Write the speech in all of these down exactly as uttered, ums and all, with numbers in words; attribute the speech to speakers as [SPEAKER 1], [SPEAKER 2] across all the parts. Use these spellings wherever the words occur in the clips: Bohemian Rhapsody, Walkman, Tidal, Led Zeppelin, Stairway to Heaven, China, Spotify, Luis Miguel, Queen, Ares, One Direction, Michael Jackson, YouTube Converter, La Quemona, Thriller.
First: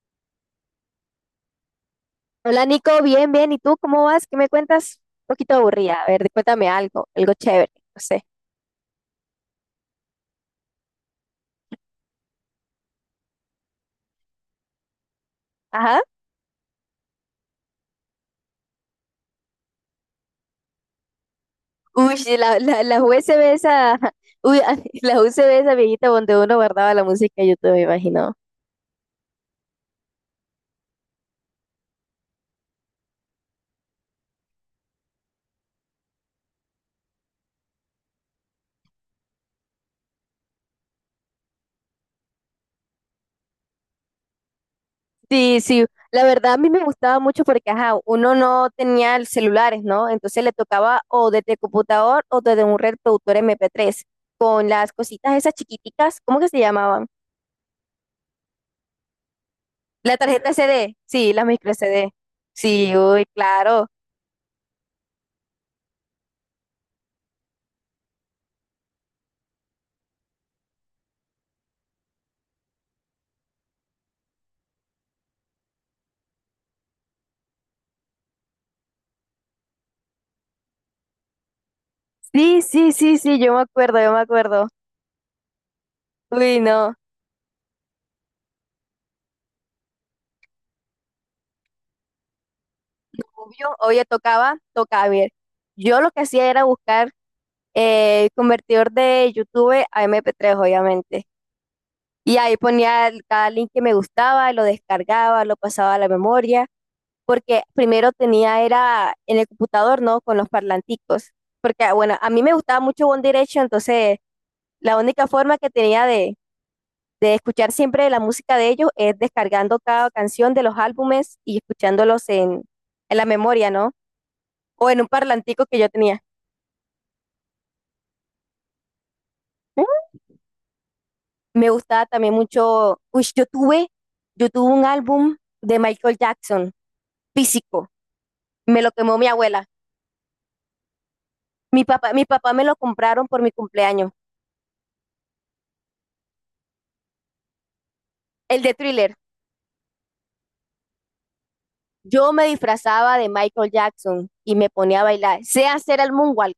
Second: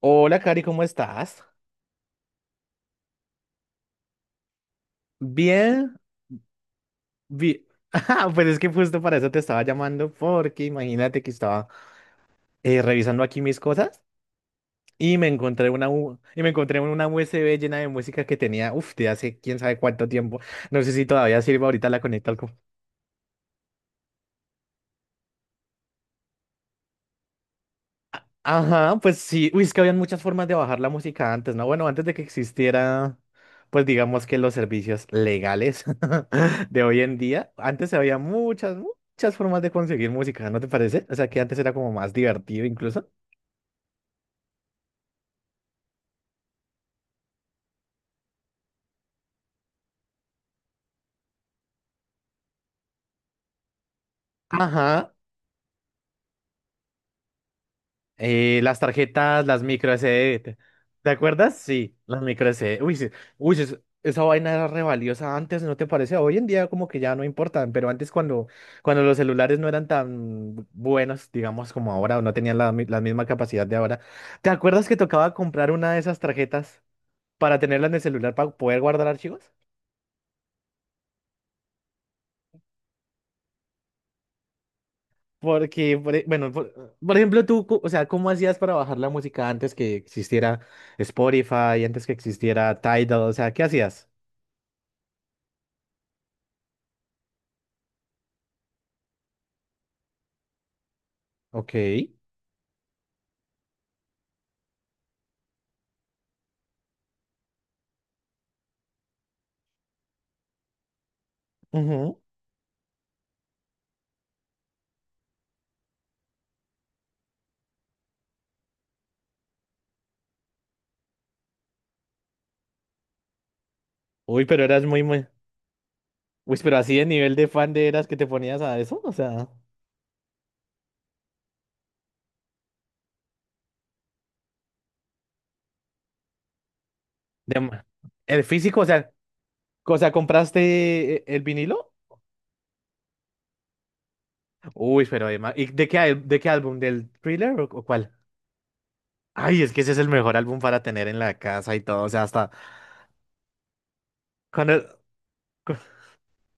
[SPEAKER 1] Hola, Cari, ¿cómo estás?
[SPEAKER 2] Hola Nico, bien, bien. ¿Y tú cómo vas? ¿Qué me cuentas? Un poquito
[SPEAKER 1] Bien,
[SPEAKER 2] aburrida. A ver, cuéntame algo, algo
[SPEAKER 1] bien.
[SPEAKER 2] chévere, no sé.
[SPEAKER 1] Ah, pues es que justo para eso te estaba llamando, porque imagínate que estaba eh, revisando aquí mis cosas y me encontré una
[SPEAKER 2] Ajá.
[SPEAKER 1] U- y me encontré una U S B llena de música que tenía, uff, de hace quién sabe cuánto tiempo. No sé si todavía sirve, ahorita la
[SPEAKER 2] Uy,
[SPEAKER 1] conecto al.
[SPEAKER 2] sí, la, la, la U S B esa, uy, ah, la U S B esa viejita donde uno guardaba la música de YouTube, me imagino.
[SPEAKER 1] Ajá, pues sí. Uy, es que habían muchas formas de bajar la música antes, ¿no? Bueno, antes de que existiera, pues digamos que los servicios legales de hoy en día, antes había muchas, muchas formas de conseguir música, ¿no te parece? O sea, que antes era como más divertido incluso.
[SPEAKER 2] Sí, sí. La verdad a mí me gustaba mucho porque, ajá, uno no tenía el celulares, ¿no? Entonces le tocaba o desde el computador o desde un reproductor M P tres con las
[SPEAKER 1] Ajá,
[SPEAKER 2] cositas esas chiquiticas, ¿cómo que se llamaban?
[SPEAKER 1] Eh, las tarjetas, las micro
[SPEAKER 2] La
[SPEAKER 1] S D.
[SPEAKER 2] tarjeta
[SPEAKER 1] ¿Te
[SPEAKER 2] C D,
[SPEAKER 1] te
[SPEAKER 2] sí, la
[SPEAKER 1] acuerdas?
[SPEAKER 2] micro
[SPEAKER 1] Sí,
[SPEAKER 2] C D.
[SPEAKER 1] las micro S D.
[SPEAKER 2] Sí,
[SPEAKER 1] Uy, sí.
[SPEAKER 2] uy,
[SPEAKER 1] Uy, sí, es-
[SPEAKER 2] claro.
[SPEAKER 1] esa vaina era re valiosa antes, ¿no te parece? Hoy en día como que ya no importan, pero antes cuando, cuando los celulares no eran tan buenos, digamos, como ahora, o no tenían la, mi- la misma capacidad de ahora. ¿Te acuerdas que tocaba comprar una de esas tarjetas para tenerla en el celular para poder guardar archivos?
[SPEAKER 2] Sí, sí, sí, sí, yo me acuerdo, yo me acuerdo.
[SPEAKER 1] Porque, por e- bueno,
[SPEAKER 2] Uy,
[SPEAKER 1] por,
[SPEAKER 2] no.
[SPEAKER 1] por ejemplo, tú, co- o sea, ¿cómo hacías para bajar la música antes que existiera Spotify, antes que existiera Tidal? O sea, ¿qué
[SPEAKER 2] Obvio, oye,
[SPEAKER 1] hacías?
[SPEAKER 2] tocaba, tocaba, ver. Yo lo que hacía era buscar eh, convertidor de YouTube a mp tres, obviamente.
[SPEAKER 1] Ok.
[SPEAKER 2] Y ahí ponía el- cada link que me gustaba, lo descargaba, lo pasaba a la memoria, porque primero tenía era en el computador, ¿no? Con los parlanticos. Porque, bueno,
[SPEAKER 1] Ujú.
[SPEAKER 2] a mí me gustaba mucho One Direction, entonces la única forma que tenía de, de escuchar siempre la música de ellos es descargando cada canción de los álbumes y escuchándolos en, en la memoria, ¿no?
[SPEAKER 1] Uy, pero eras
[SPEAKER 2] O en
[SPEAKER 1] muy,
[SPEAKER 2] un
[SPEAKER 1] muy...
[SPEAKER 2] parlantico que yo tenía.
[SPEAKER 1] Uy, pero así de nivel de fan de eras que te ponías a eso, o sea...
[SPEAKER 2] Me gustaba también mucho, uy, yo tuve, yo tuve un álbum de Michael Jackson,
[SPEAKER 1] de ma-
[SPEAKER 2] físico,
[SPEAKER 1] El físico,
[SPEAKER 2] me
[SPEAKER 1] o
[SPEAKER 2] lo
[SPEAKER 1] sea,
[SPEAKER 2] quemó mi abuela.
[SPEAKER 1] o sea, ¿compraste e- el
[SPEAKER 2] Mi
[SPEAKER 1] vinilo?
[SPEAKER 2] papá, mi papá me lo compraron por mi cumpleaños,
[SPEAKER 1] Uy, pero además... ¿Y de qué, al- de qué álbum? ¿Del Thriller o, o cuál?
[SPEAKER 2] el de Thriller.
[SPEAKER 1] Ay, es que ese es el mejor álbum para tener en la casa y todo, o sea,
[SPEAKER 2] Yo me
[SPEAKER 1] hasta...
[SPEAKER 2] disfrazaba de Michael Jackson y me
[SPEAKER 1] Cuando...
[SPEAKER 2] ponía a bailar. Sé hacer el moonwalk,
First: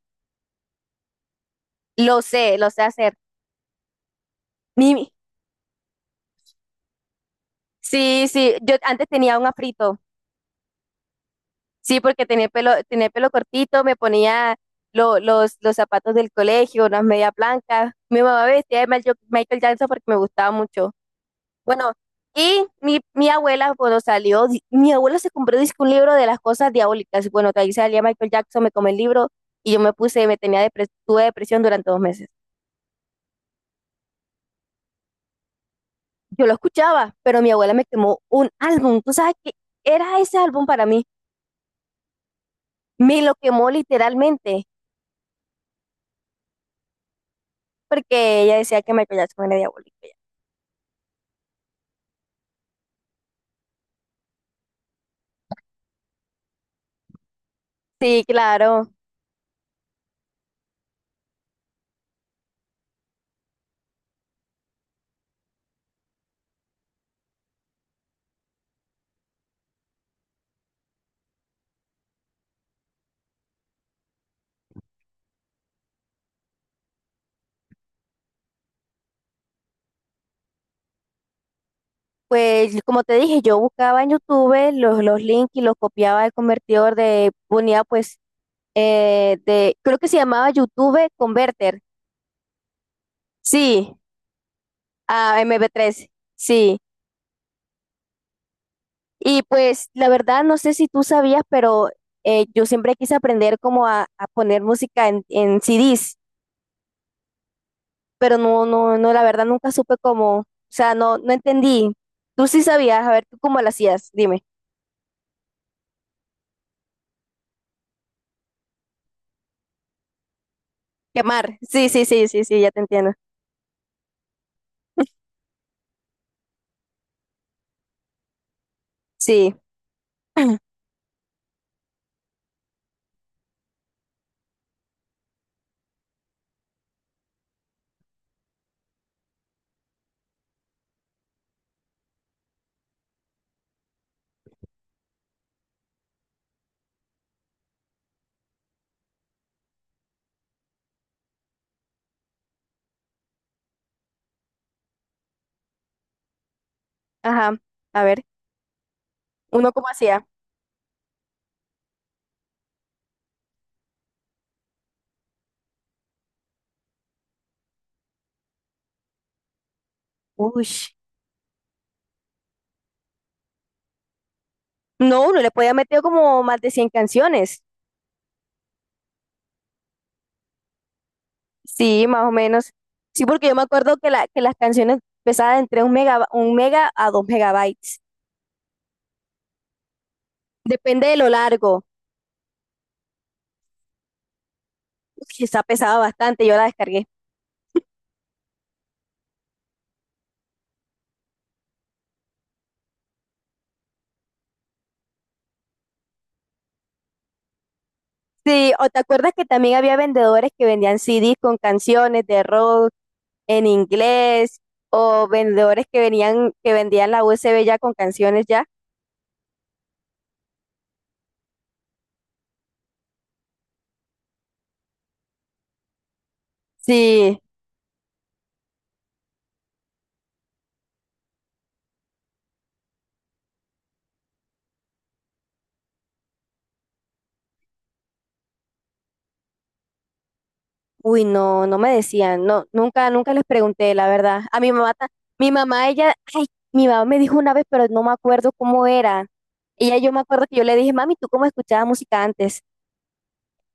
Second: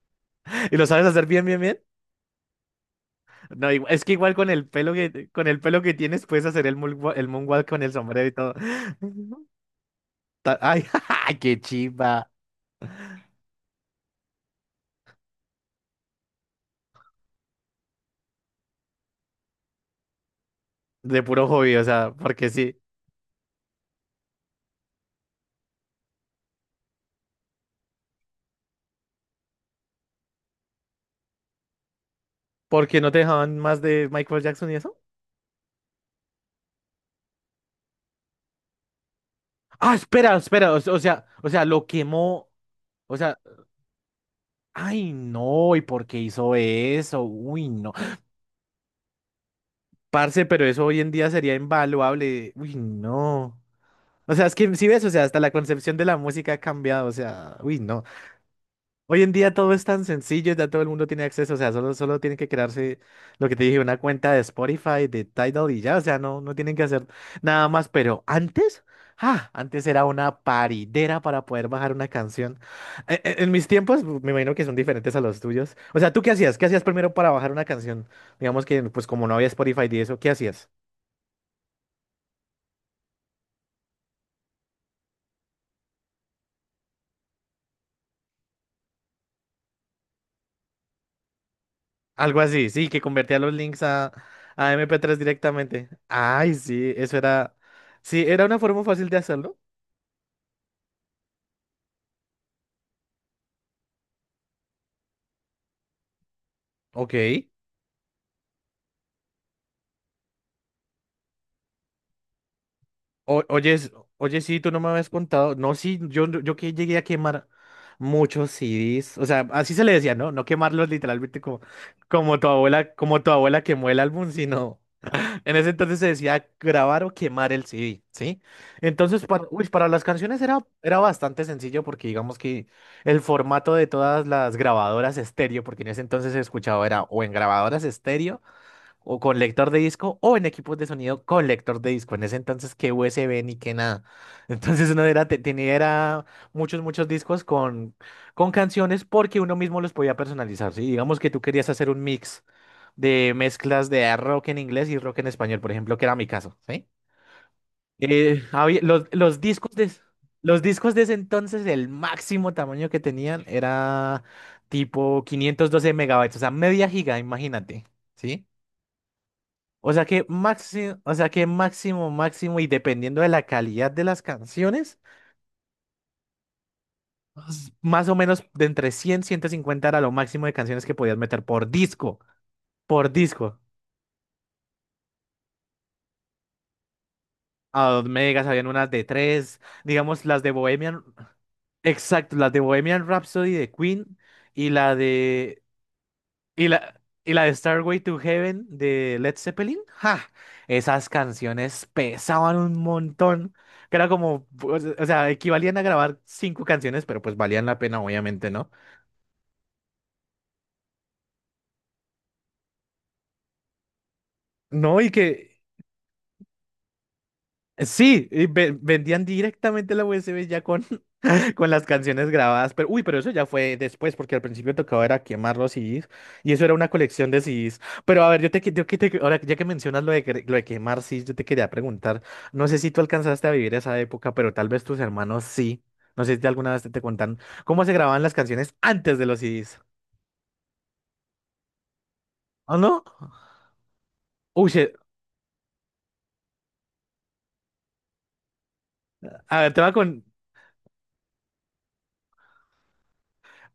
[SPEAKER 1] ¿Y lo sabes hacer bien, bien, bien?
[SPEAKER 2] lo sé, lo sé hacer.
[SPEAKER 1] No, igu- es que igual con el pelo
[SPEAKER 2] Mi,
[SPEAKER 1] que con el pelo que tienes puedes hacer el moonwa- el moonwalk con el sombrero
[SPEAKER 2] sí,
[SPEAKER 1] y todo.
[SPEAKER 2] sí, yo antes tenía un afrito.
[SPEAKER 1] Ta- Ay, qué
[SPEAKER 2] Sí, porque
[SPEAKER 1] chiva.
[SPEAKER 2] tenía pelo, tenía pelo cortito, me ponía lo- los, los zapatos del colegio, unas medias blancas. Mi mamá me vestía de Michael Michael Jackson porque me gustaba mucho.
[SPEAKER 1] De puro hobby, o
[SPEAKER 2] Bueno,
[SPEAKER 1] sea, porque
[SPEAKER 2] y
[SPEAKER 1] sí.
[SPEAKER 2] mi, mi abuela cuando salió, di- mi abuela se compró dizque un libro de las cosas diabólicas. Y bueno, que ahí salía Michael Jackson, me comí el libro y yo me puse, me tenía depres- tuve depresión durante dos meses.
[SPEAKER 1] ¿Porque no te dejaban más de Michael Jackson y eso?
[SPEAKER 2] Yo lo escuchaba, pero mi abuela me quemó un álbum. ¿Tú sabes qué
[SPEAKER 1] Ah,
[SPEAKER 2] era
[SPEAKER 1] espera,
[SPEAKER 2] ese álbum
[SPEAKER 1] espera, o,
[SPEAKER 2] para
[SPEAKER 1] o
[SPEAKER 2] mí?
[SPEAKER 1] sea, o sea, lo quemó. O
[SPEAKER 2] Me lo
[SPEAKER 1] sea,
[SPEAKER 2] quemó literalmente
[SPEAKER 1] ay, no, ¿y por qué hizo eso? Uy, no.
[SPEAKER 2] porque ella decía que Michael Jackson era diabólico.
[SPEAKER 1] Parce, pero eso hoy en día sería invaluable. Uy, no. O sea, es que si ves, o sea, hasta la concepción de la música ha cambiado, o sea, uy, no.
[SPEAKER 2] Sí, claro.
[SPEAKER 1] Hoy en día todo es tan sencillo, ya todo el mundo tiene acceso, o sea, solo, solo tienen que crearse lo que te dije, una cuenta de Spotify, de Tidal y ya, o sea, no, no tienen que hacer nada más, pero antes, ah, antes era una paridera para poder bajar una canción. E- e- En mis tiempos, me imagino que son diferentes a los tuyos. O sea, ¿tú qué hacías? ¿Qué hacías primero para bajar una canción? Digamos que, pues como no había Spotify y eso, ¿qué hacías?
[SPEAKER 2] Pues como te dije, yo buscaba en YouTube los, los links y los copiaba del convertidor de, ponía pues, eh, de, creo que se llamaba YouTube Converter.
[SPEAKER 1] Algo así, sí, que convertía los links
[SPEAKER 2] Sí,
[SPEAKER 1] a, a mp tres
[SPEAKER 2] a mp
[SPEAKER 1] directamente.
[SPEAKER 2] tres.
[SPEAKER 1] Ay,
[SPEAKER 2] Sí.
[SPEAKER 1] sí, eso era, sí, era una forma fácil de
[SPEAKER 2] Y
[SPEAKER 1] hacerlo.
[SPEAKER 2] pues la verdad no sé si tú sabías, pero eh, yo siempre quise aprender como a, a poner música en, en C Ds,
[SPEAKER 1] Ok.
[SPEAKER 2] pero no, no, no, la verdad nunca supe cómo, o sea, no, no entendí. Tú sí sabías, a ver, ¿tú
[SPEAKER 1] O-
[SPEAKER 2] cómo lo
[SPEAKER 1] oye, s-
[SPEAKER 2] hacías?
[SPEAKER 1] oye,
[SPEAKER 2] Dime.
[SPEAKER 1] sí, tú no me habías contado. No, sí, yo, yo que llegué a quemar muchos C Ds. O sea, así se le decía, ¿no? No quemarlos literalmente
[SPEAKER 2] Quemar.
[SPEAKER 1] como,
[SPEAKER 2] Sí, sí, sí,
[SPEAKER 1] como
[SPEAKER 2] sí,
[SPEAKER 1] tu
[SPEAKER 2] sí, ya te
[SPEAKER 1] abuela,
[SPEAKER 2] entiendo.
[SPEAKER 1] como tu abuela quemó el álbum, sino. En ese entonces se decía grabar o quemar el C D, ¿sí? Entonces, para,
[SPEAKER 2] Sí.
[SPEAKER 1] uy, para las canciones era, era bastante sencillo porque digamos que el formato de todas las grabadoras estéreo, porque en ese entonces se escuchaba era o en grabadoras estéreo o con lector de disco o en equipos de sonido con lector de disco. En ese entonces, que U S B ni que nada. Entonces uno era, te- tenía era muchos, muchos discos con, con canciones porque uno mismo los podía personalizar. ¿Sí? Digamos que tú querías hacer un mix de mezclas de rock en inglés y rock en español, por ejemplo, que era mi caso. ¿Sí?
[SPEAKER 2] Ajá, a ver,
[SPEAKER 1] Eh, había- los, los discos
[SPEAKER 2] ¿uno cómo
[SPEAKER 1] de,
[SPEAKER 2] hacía?
[SPEAKER 1] los discos de ese entonces, el máximo tamaño que tenían era tipo quinientos doce megabytes, o sea, media giga, imagínate. ¿Sí? O sea que
[SPEAKER 2] Uy,
[SPEAKER 1] máximo, o sea que máximo, máximo, y dependiendo de la calidad de las canciones,
[SPEAKER 2] no, uno le podía meter como más de cien canciones.
[SPEAKER 1] s- más o menos de entre cien ciento cincuenta era lo máximo de canciones que podías meter por
[SPEAKER 2] Sí,
[SPEAKER 1] disco,
[SPEAKER 2] más o menos.
[SPEAKER 1] por
[SPEAKER 2] Sí, porque yo
[SPEAKER 1] disco.
[SPEAKER 2] me acuerdo que, la, que las canciones pesaban entre un mega, un mega a dos
[SPEAKER 1] A
[SPEAKER 2] megabytes.
[SPEAKER 1] dos megas habían unas de tres, digamos las de Bohemian,
[SPEAKER 2] Depende de lo largo.
[SPEAKER 1] exacto, las de Bohemian Rhapsody de Queen y la
[SPEAKER 2] Uy,
[SPEAKER 1] de
[SPEAKER 2] esa pesaba bastante, yo la
[SPEAKER 1] Y la,
[SPEAKER 2] descargué.
[SPEAKER 1] y la de Starway to Heaven de Led Zeppelin, ¡ja! Esas canciones pesaban un montón, que era como, pues, o sea, equivalían a grabar cinco canciones, pero pues valían la pena, obviamente, ¿no?
[SPEAKER 2] Sí, o te acuerdas que también había vendedores que vendían C Ds con canciones de rock en inglés,
[SPEAKER 1] No, y
[SPEAKER 2] o
[SPEAKER 1] que
[SPEAKER 2] vendedores que venían, que vendían la U S B ya con
[SPEAKER 1] sí,
[SPEAKER 2] canciones
[SPEAKER 1] y
[SPEAKER 2] ya.
[SPEAKER 1] ve- vendían directamente la U S B ya con, con las canciones grabadas, pero uy, pero eso ya fue después, porque al principio tocaba era quemar los C Ds, y eso era una colección
[SPEAKER 2] Sí.
[SPEAKER 1] de C Ds. Pero a ver, yo te, que- yo que te- ahora ya que mencionas lo de, que- lo de quemar C Ds, yo te quería preguntar, no sé si tú alcanzaste a vivir esa época, pero tal vez tus hermanos sí. No sé si alguna vez te, te contaron cómo se grababan las canciones antes de los C Ds.
[SPEAKER 2] Uy, no, no me decían, no,
[SPEAKER 1] ¿O no?
[SPEAKER 2] nunca, nunca les pregunté, la verdad. A
[SPEAKER 1] Uy,
[SPEAKER 2] mi
[SPEAKER 1] se-
[SPEAKER 2] mamá, ta- mi mamá, ella, ay, mi mamá me dijo una vez, pero no me acuerdo cómo era.
[SPEAKER 1] a ver, te va
[SPEAKER 2] Ella, yo me
[SPEAKER 1] con.
[SPEAKER 2] acuerdo que yo le dije, mami, ¿tú cómo escuchabas música antes?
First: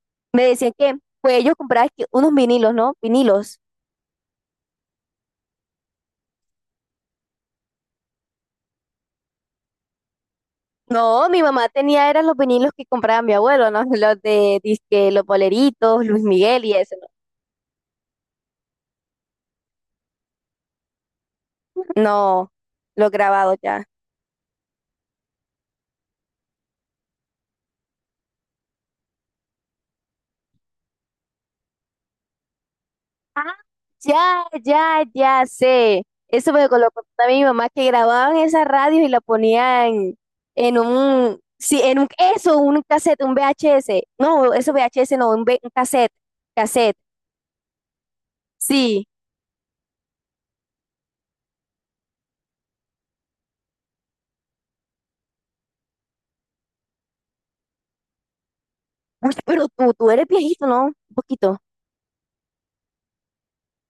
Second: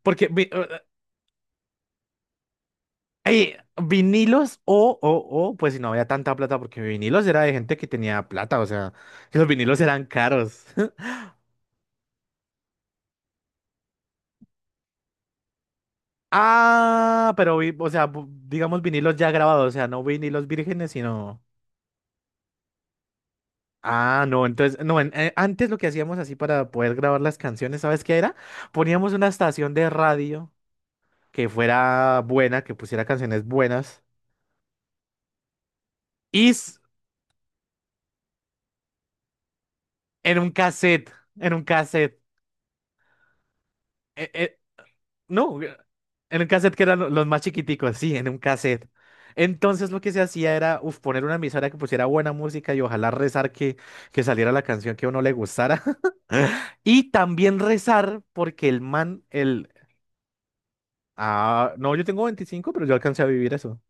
[SPEAKER 1] Porque
[SPEAKER 2] Me
[SPEAKER 1] vi-
[SPEAKER 2] decían
[SPEAKER 1] eh,
[SPEAKER 2] que, pues ellos compraban que unos vinilos, ¿no?
[SPEAKER 1] eh,
[SPEAKER 2] Vinilos.
[SPEAKER 1] vinilos o, o, o, pues si no había tanta plata, porque vinilos era de gente que tenía plata, o sea, que los vinilos eran caros.
[SPEAKER 2] No, mi mamá tenía, eran los vinilos que compraba mi abuelo, ¿no? Los de, disque, los boleritos, Luis Miguel y eso,
[SPEAKER 1] Ah, pero vi, o sea, bu- digamos vinilos ya grabados, o sea, no vinilos vírgenes, sino.
[SPEAKER 2] ¿no? No, los grabados ya.
[SPEAKER 1] Ah, no, entonces, no, en- eh, antes lo que hacíamos así para poder grabar las canciones, ¿sabes qué era? Poníamos una estación de radio que fuera buena, que pusiera canciones
[SPEAKER 2] Ah,
[SPEAKER 1] buenas,
[SPEAKER 2] ya, ya, ya sé.
[SPEAKER 1] y
[SPEAKER 2] Eso me lo
[SPEAKER 1] s-
[SPEAKER 2] contaba mi mamá que grababan esas radios y la ponían
[SPEAKER 1] en un
[SPEAKER 2] en
[SPEAKER 1] cassette,
[SPEAKER 2] un,
[SPEAKER 1] en un
[SPEAKER 2] sí, en un,
[SPEAKER 1] cassette.
[SPEAKER 2] eso, un cassette, un V H S.
[SPEAKER 1] e,
[SPEAKER 2] No,
[SPEAKER 1] e,
[SPEAKER 2] eso V H S no, un, ve-
[SPEAKER 1] No,
[SPEAKER 2] un
[SPEAKER 1] eh,
[SPEAKER 2] cassette,
[SPEAKER 1] en un cassette que
[SPEAKER 2] cassette,
[SPEAKER 1] eran lo- los más chiquiticos, sí, en un cassette.
[SPEAKER 2] sí.
[SPEAKER 1] Entonces lo que se hacía era uf, poner una emisora que pusiera buena música y ojalá rezar que, que, saliera la canción que a uno le gustara. Y también rezar porque el man,
[SPEAKER 2] Uy, pero
[SPEAKER 1] el...
[SPEAKER 2] tú, tú eres viejito, ¿no? Un poquito.
[SPEAKER 1] Ah, no, yo tengo veinticinco pero yo alcancé a vivir eso.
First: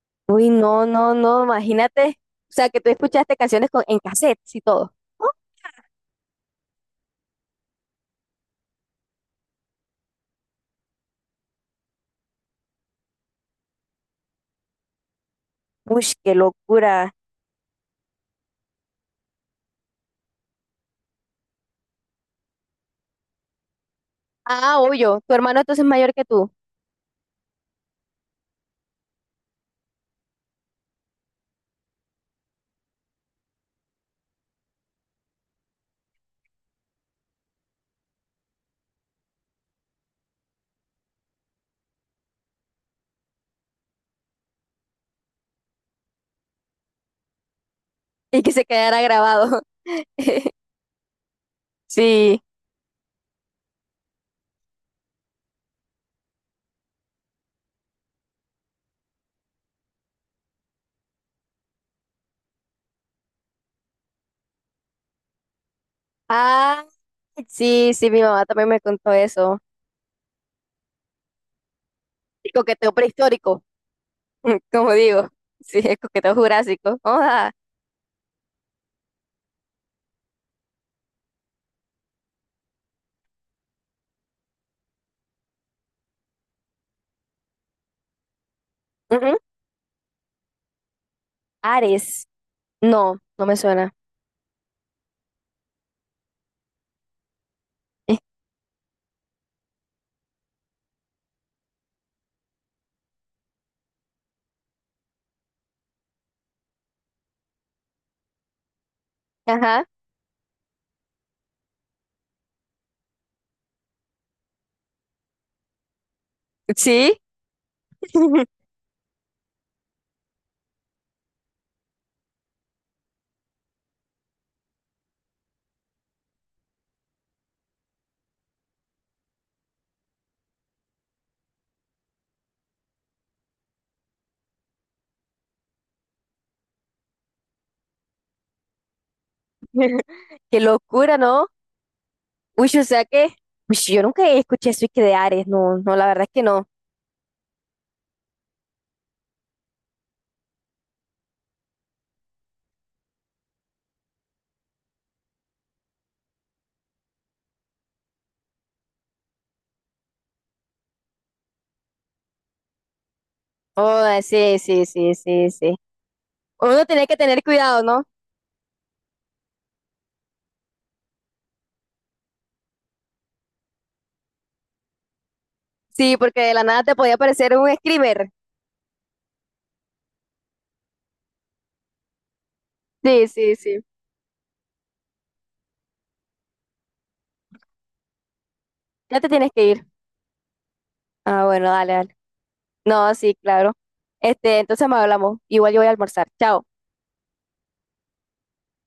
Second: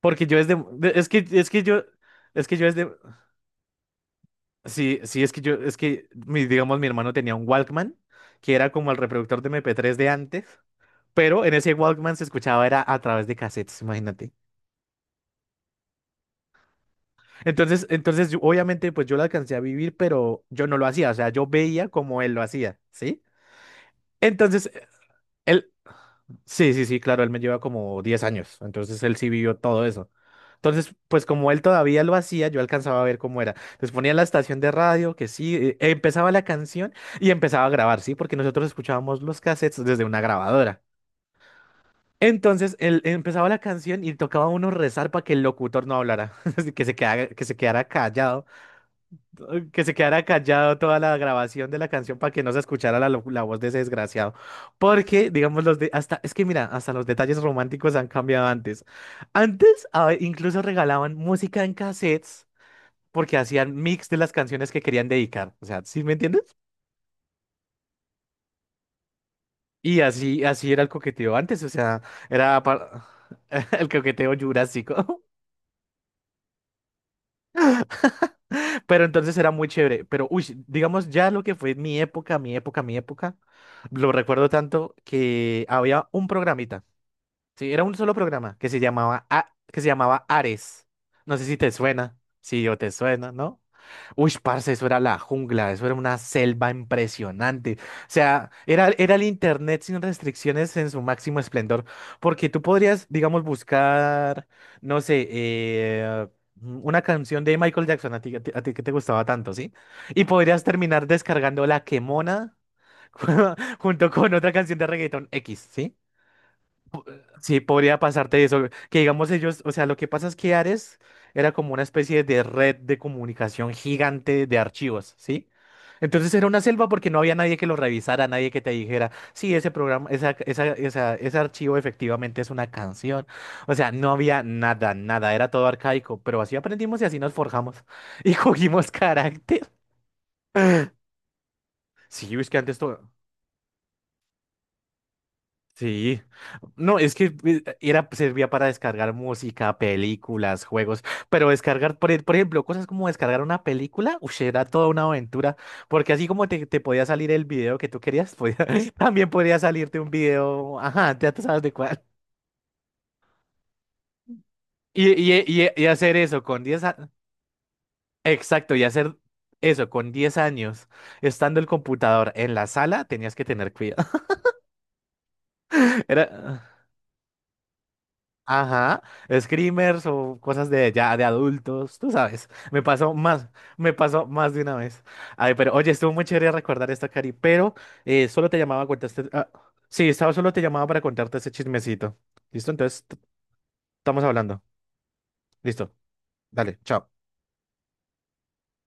[SPEAKER 1] Porque yo
[SPEAKER 2] Uy,
[SPEAKER 1] desde...
[SPEAKER 2] no,
[SPEAKER 1] de- Es
[SPEAKER 2] no,
[SPEAKER 1] que,
[SPEAKER 2] no,
[SPEAKER 1] es que yo...
[SPEAKER 2] imagínate.
[SPEAKER 1] Es
[SPEAKER 2] O
[SPEAKER 1] que yo
[SPEAKER 2] sea, que
[SPEAKER 1] desde...
[SPEAKER 2] tú escuchaste canciones con, en cassette y todo.
[SPEAKER 1] Sí, sí,
[SPEAKER 2] ¿No?
[SPEAKER 1] es que yo... Es que, mi, digamos, mi hermano tenía un Walkman, que era como el reproductor de mp tres de antes. Pero en ese Walkman se escuchaba era a través de cassettes, imagínate.
[SPEAKER 2] Uy, qué locura.
[SPEAKER 1] Entonces, entonces yo- obviamente pues yo lo alcancé a vivir, pero yo no lo hacía, o sea, yo veía como él lo hacía, ¿sí? Entonces,
[SPEAKER 2] Ah,
[SPEAKER 1] eh,
[SPEAKER 2] obvio, tu hermano
[SPEAKER 1] él,
[SPEAKER 2] entonces es mayor que tú
[SPEAKER 1] sí, sí, sí, claro, él me lleva como diez años, entonces él sí vivió todo eso. Entonces, pues como él todavía lo hacía, yo alcanzaba a ver cómo era. Entonces ponía la estación de radio, que sí, eh, empezaba la canción y empezaba a grabar, ¿sí? Porque nosotros escuchábamos los cassettes desde una grabadora. Entonces él empezaba la canción y tocaba a uno rezar para que el locutor no hablara, así que se quedara, que se quedara
[SPEAKER 2] y
[SPEAKER 1] callado,
[SPEAKER 2] que se quedara grabado.
[SPEAKER 1] eh, que se quedara callado toda la grabación de la canción para que
[SPEAKER 2] Sí.
[SPEAKER 1] no se escuchara la, lo- la voz de ese desgraciado. Porque, digamos, los de, hasta, es que mira, hasta los detalles románticos han cambiado antes. Antes a ve- incluso regalaban música en cassettes porque hacían mix de las canciones que querían dedicar. O sea, ¿sí me entiendes?
[SPEAKER 2] Ah, sí, sí, mi mamá también me contó eso.
[SPEAKER 1] Y así, así era el coqueteo antes, o sea,
[SPEAKER 2] Y
[SPEAKER 1] era
[SPEAKER 2] coqueteo
[SPEAKER 1] para-
[SPEAKER 2] prehistórico,
[SPEAKER 1] el coqueteo
[SPEAKER 2] como
[SPEAKER 1] jurásico.
[SPEAKER 2] digo. Sí, es coqueteo jurásico. Oda.
[SPEAKER 1] Pero entonces era muy chévere. Pero, uy, digamos ya lo que fue mi época, mi época, mi época, lo recuerdo tanto que había un programita. Sí, era un solo programa que se llamaba,
[SPEAKER 2] Ujú.
[SPEAKER 1] A- que se llamaba Ares. No sé si te suena,
[SPEAKER 2] Ares.
[SPEAKER 1] si yo te
[SPEAKER 2] No,
[SPEAKER 1] suena,
[SPEAKER 2] no me
[SPEAKER 1] ¿no?
[SPEAKER 2] suena.
[SPEAKER 1] Uy, parce, eso era la jungla, eso era una selva impresionante. O sea, era, era el internet sin restricciones en su máximo esplendor, porque tú podrías, digamos, buscar, no sé, eh, una canción de Michael Jackson, a ti, a ti- a ti que te gustaba tanto,
[SPEAKER 2] Eh,
[SPEAKER 1] ¿sí?
[SPEAKER 2] Ajá.
[SPEAKER 1] Y podrías terminar descargando La Quemona junto con otra canción de reggaeton X, ¿sí?
[SPEAKER 2] Sí.
[SPEAKER 1] Sí, podría pasarte eso. Que digamos ellos, o sea, lo que pasa es que Ares era como una especie de red de comunicación gigante de archivos, ¿sí? Entonces era una selva porque no había nadie que lo revisara, nadie que te dijera, sí, ese programa, esa, esa, esa- ese archivo efectivamente es una canción. O sea, no había nada, nada, era todo arcaico, pero así aprendimos y así nos forjamos y cogimos carácter.
[SPEAKER 2] Qué locura, ¿no?
[SPEAKER 1] Sí, es que
[SPEAKER 2] Uy,
[SPEAKER 1] antes
[SPEAKER 2] o sea
[SPEAKER 1] todo.
[SPEAKER 2] que. Uy, sí, yo nunca escuché eso y que de Ares. No, no, la
[SPEAKER 1] Sí,
[SPEAKER 2] verdad es que no.
[SPEAKER 1] no, es que eh, era, servía para descargar música, películas, juegos, pero descargar, por, e- por ejemplo, cosas como descargar una película, ush, era toda una aventura, porque así como te, te podía salir el video que tú querías, podía- también podía salirte un video, ajá, ya tú sabes de cuál.
[SPEAKER 2] Oda, sí, sí,
[SPEAKER 1] Y,
[SPEAKER 2] sí,
[SPEAKER 1] y, e,
[SPEAKER 2] sí,
[SPEAKER 1] y, e,
[SPEAKER 2] sí.
[SPEAKER 1] y hacer eso con diez
[SPEAKER 2] Uno tenía
[SPEAKER 1] años,
[SPEAKER 2] que tener cuidado, ¿no?
[SPEAKER 1] exacto, y hacer eso con diez años, estando el computador en la sala, tenías que tener cuidado.
[SPEAKER 2] Sí,
[SPEAKER 1] Era.
[SPEAKER 2] porque de la nada te podía aparecer un screamer.
[SPEAKER 1] Ajá, screamers o cosas de ya de adultos, tú sabes. Me pasó
[SPEAKER 2] Sí,
[SPEAKER 1] más,
[SPEAKER 2] sí, sí.
[SPEAKER 1] me pasó más de una vez. Ay, pero oye, estuvo muy chévere recordar esta, Cari, pero eh, solo te llamaba a
[SPEAKER 2] Ya
[SPEAKER 1] contarte.
[SPEAKER 2] te
[SPEAKER 1] ah,
[SPEAKER 2] tienes que ir.
[SPEAKER 1] sí, estaba solo te llamaba para contarte
[SPEAKER 2] Ah,
[SPEAKER 1] ese
[SPEAKER 2] bueno, dale,
[SPEAKER 1] chismecito.
[SPEAKER 2] dale.
[SPEAKER 1] ¿Listo? Entonces
[SPEAKER 2] No,
[SPEAKER 1] t-
[SPEAKER 2] sí, claro.
[SPEAKER 1] estamos hablando.
[SPEAKER 2] Este, entonces me hablamos. Igual yo voy a
[SPEAKER 1] Listo.
[SPEAKER 2] almorzar. Chao.
[SPEAKER 1] Dale, chao.